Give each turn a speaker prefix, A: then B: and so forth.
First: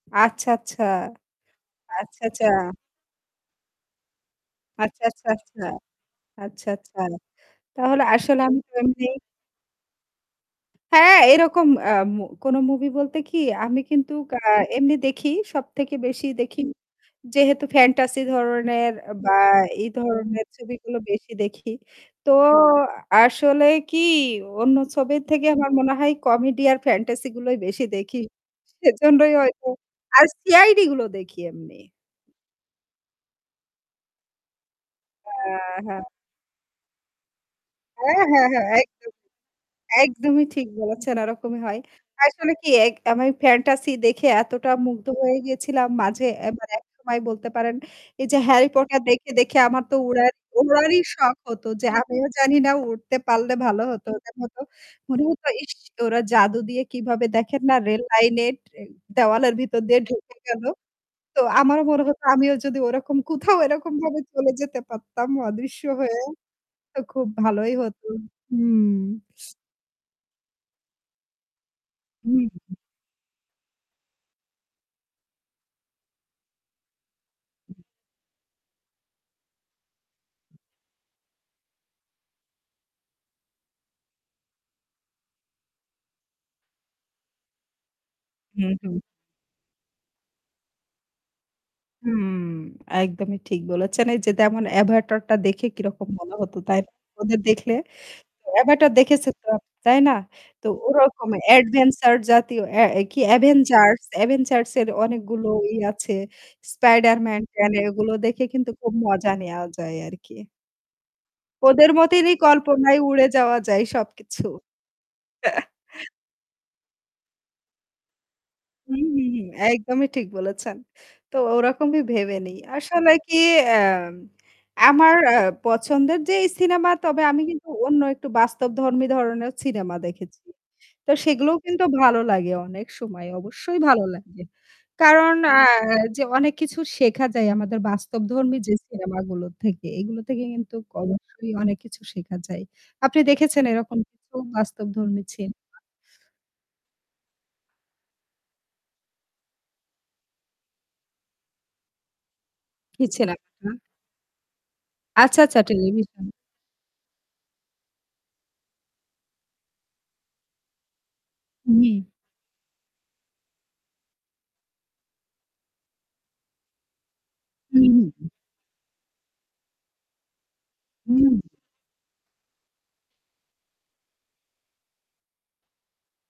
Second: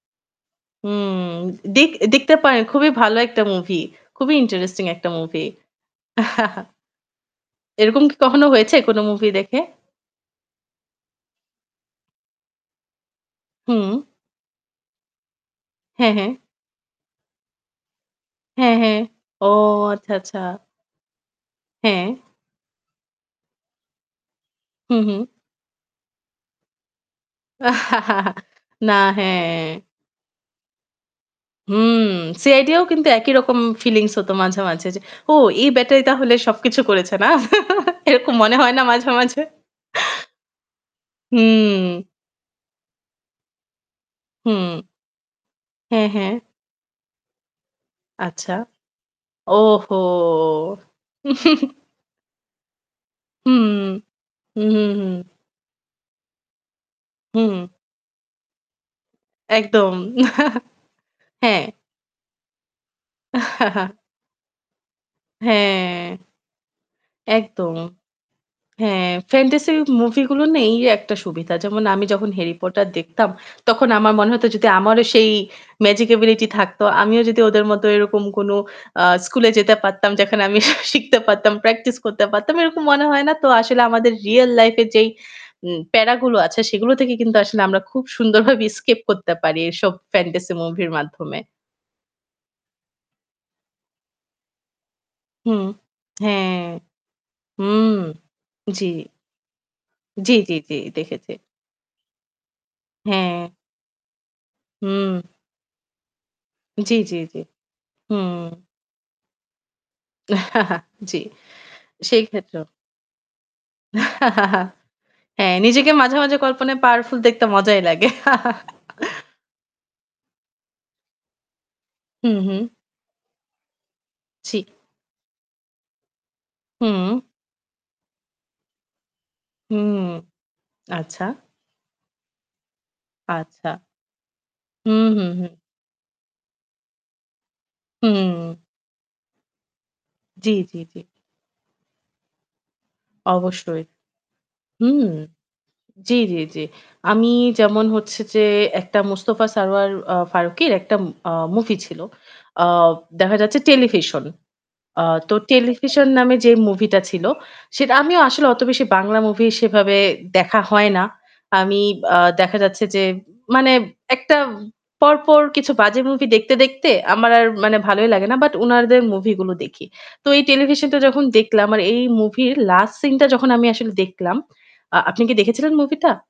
A: আচ্ছা, আচ্ছা।
B: হুম, দেখ
A: আচ্ছা,
B: দেখতে
A: আচ্ছা।
B: পারেন খুবই ভালো একটা movie। খুবই interesting
A: আচ্ছা,
B: একটা
A: আচ্ছা,
B: movie।
A: আচ্ছা। আচ্ছা, আচ্ছা।
B: এরকম
A: তাহলে
B: কি
A: আসলে
B: কখনো
A: আমি তো
B: হয়েছে কোন
A: এমনি।
B: movie দেখে?
A: হ্যাঁ, এরকম আ মো কোনো movie বলতে কি আমি
B: হুম।
A: কিন্তু আ এমনি দেখি। সবথেকে
B: হ্যাঁ,
A: বেশি
B: হ্যাঁ।
A: দেখি, যেহেতু fantasy
B: হ্যাঁ,
A: ধরনের
B: হ্যাঁ।
A: বা
B: ও
A: এই
B: আচ্ছা, আচ্ছা।
A: ধরনের ছবিগুলো বেশি দেখি।
B: হ্যাঁ।
A: তো আসলে কি অন্য
B: হুম, হুম।
A: ছবির থেকে আমার মনে হয় comedy আর fantasy গুলোই বেশি দেখি।
B: না,
A: সেজন্যই হয়তো।
B: হ্যাঁ।
A: আর CID গুলো দেখি এমনি।
B: হুম, CID-ও কিন্তু একই রকম feelings হতো মাঝে, মাঝে, যে, "ও এই
A: হ্যাঁ,
B: ব্যাটাই
A: হ্যাঁ।
B: তাহলে সবকিছু করেছে, না"?
A: হ্যাঁ,
B: এরকম
A: হ্যাঁ,
B: মনে
A: হ্যাঁ,
B: হয় না মাঝে
A: একদমই।
B: মাঝে?
A: একদমই ঠিক বলেছেন। ওরকমই হয়।
B: হুম।
A: আসলে কি এক আমি fantasy দেখে এতটা
B: হুম।
A: মুগ্ধ হয়ে গিয়েছিলাম
B: হ্যাঁ,
A: মাঝে,
B: হ্যাঁ।
A: এ্যা মানে একসময় বলতে পারেন। এই যে
B: আচ্ছা।
A: 'Harry Potter' দেখে, দেখে, আমার তো
B: ওহো!
A: উরার উড়ারই শখ হতো যে আমিও জানিনা উড়তে পারলে
B: হুম।
A: ভালো হতো, কেমন
B: হু,
A: হতো।
B: হু, হুম।
A: মনে হতো ইশ! ওরা জাদু দিয়ে কিভাবে
B: হুম।
A: দেখেন না রেল লাইনের [unintelligible] দেওয়ালের ভিতর
B: একদম
A: দিয়ে ঢুকে গেল। তো
B: হ্যাঁ।
A: আমারও মনে হতো আমিও যদি ওরকম কোথাও এরকমভাবে চলে যেতে পারতাম অদৃশ্য
B: হ্যাঁ
A: হয়ে, তো খুব ভালোই
B: একদম।
A: হতো। হুম।
B: হ্যাঁ, fantasy movie গুলোর না এই একটা সুবিধা। যেমন আমি যখন 'Harry
A: হুম।
B: Potter' দেখতাম তখন আমার মনে হতো যদি আমারও সেই magic ability থাকতো, আমিও যদি ওদের মতো এরকম কোনো, আ স্কুলে যেতে পারতাম যেখানে আমি শিখতে পারতাম, practice করতে পারতাম, এরকম মনে হয় না? তো আসলে আমাদের real life-এ যেই, উম প্যারাগুলো আছে সেগুলো থেকে কিন্তু আসলে আমরা খুব সুন্দরভাবে
A: হু, হুম।
B: escape করতে পারি এইসব fantasy movie-র মাধ্যমে।
A: হুম, একদমই ঠিক বলেছেন। এই যে যেমন 'Avatar' টা
B: হুম।
A: দেখে কিরকম মনে হতো
B: হ্যাঁ।
A: তাই না? ওদের দেখলে।
B: হুম। জি।
A: 'Avatar' দেখেছো তো, তাই না?
B: জি। জি,
A: তো
B: জি, জি,
A: ওরকম
B: দেখেছি।
A: adventure জাতীয়, এ্যা কি
B: হ্যাঁ।
A: Avengers, Avengers এর
B: হুম।
A: অনেকগুলো ই আছে।
B: জি, জি, জি।
A: Spider-Man ট্যান কেন এগুলো দেখে
B: হুম।
A: কিন্তু খুব মজা নেওয়া যায় আর কি।
B: জি।
A: ওদের
B: সেই
A: মতনই
B: ক্ষেত্রেও।
A: কল্পনায় উড়ে যাওয়া যায় সবকিছু।
B: হ্যাঁ, নিজেকে মাঝে, মাঝে, কল্পনায় powerful দেখতে মজাই লাগে।
A: হুম, হুম, হুম। একদমই ঠিক বলেছেন। তো ওরকমই ভেবে
B: হুম,
A: নিই।
B: হুম।
A: আসলে কি এ্যা
B: জি।
A: আমার আ পছন্দের যে এই cinema
B: হুম।
A: তবে আমি কিন্তু অন্য একটু বাস্তবধর্মী ধরনেরও cinema
B: হুম।
A: দেখেছি। তো
B: আচ্ছা।
A: সেগুলোও কিন্তু ভালো লাগে অনেক সময়।
B: আচ্ছা।
A: অবশ্যই ভালো লাগে।
B: হুম, হুম,
A: কারণ
B: হুম।
A: আ যে অনেক কিছু শেখা যায় আমাদের বাস্তবধর্মী
B: হুম।
A: যে cinema গুলো থেকে। এগুলো থেকে
B: জি,
A: কিন্তু
B: জি, জি।
A: অবশ্যই অনেক কিছু শেখা যায়। আপনি দেখেছেন
B: অবশ্যই।
A: এরকম কিছু
B: হুম।
A: বাস্তবধর্মী cinema?
B: জি, জি, জি। আমি যেমন হচ্ছে যে একটা মোস্তফা সরয়ার, আ ফারুকীর একটা, উম আ movie ছিল। অ দেখা যাচ্ছে
A: [unintelligible]
B: Television। আ তো
A: আচ্ছা, আচ্ছা।
B: 'Television'
A: television.
B: নামে যে movie টা ছিল সেটা আমিও আসলে অত বেশি বাংলা movie সেভাবে দেখা হয় না। আমি,
A: হুম।
B: আ দেখা যাচ্ছে যে মানে একটা পরপর কিছু বাজে movie দেখতে, দেখতে, আমার আর মানে
A: হু, হু,
B: ভালোই লাগে
A: হু।
B: না। But উনাদের movie গুলো দেখি। তো এই Television-টা যখন
A: হুম।
B: দেখলাম আর এই movie-র last scene-টা যখন আমি আসলে দেখলাম আ আপনি কি দেখেছিলেন movieটা?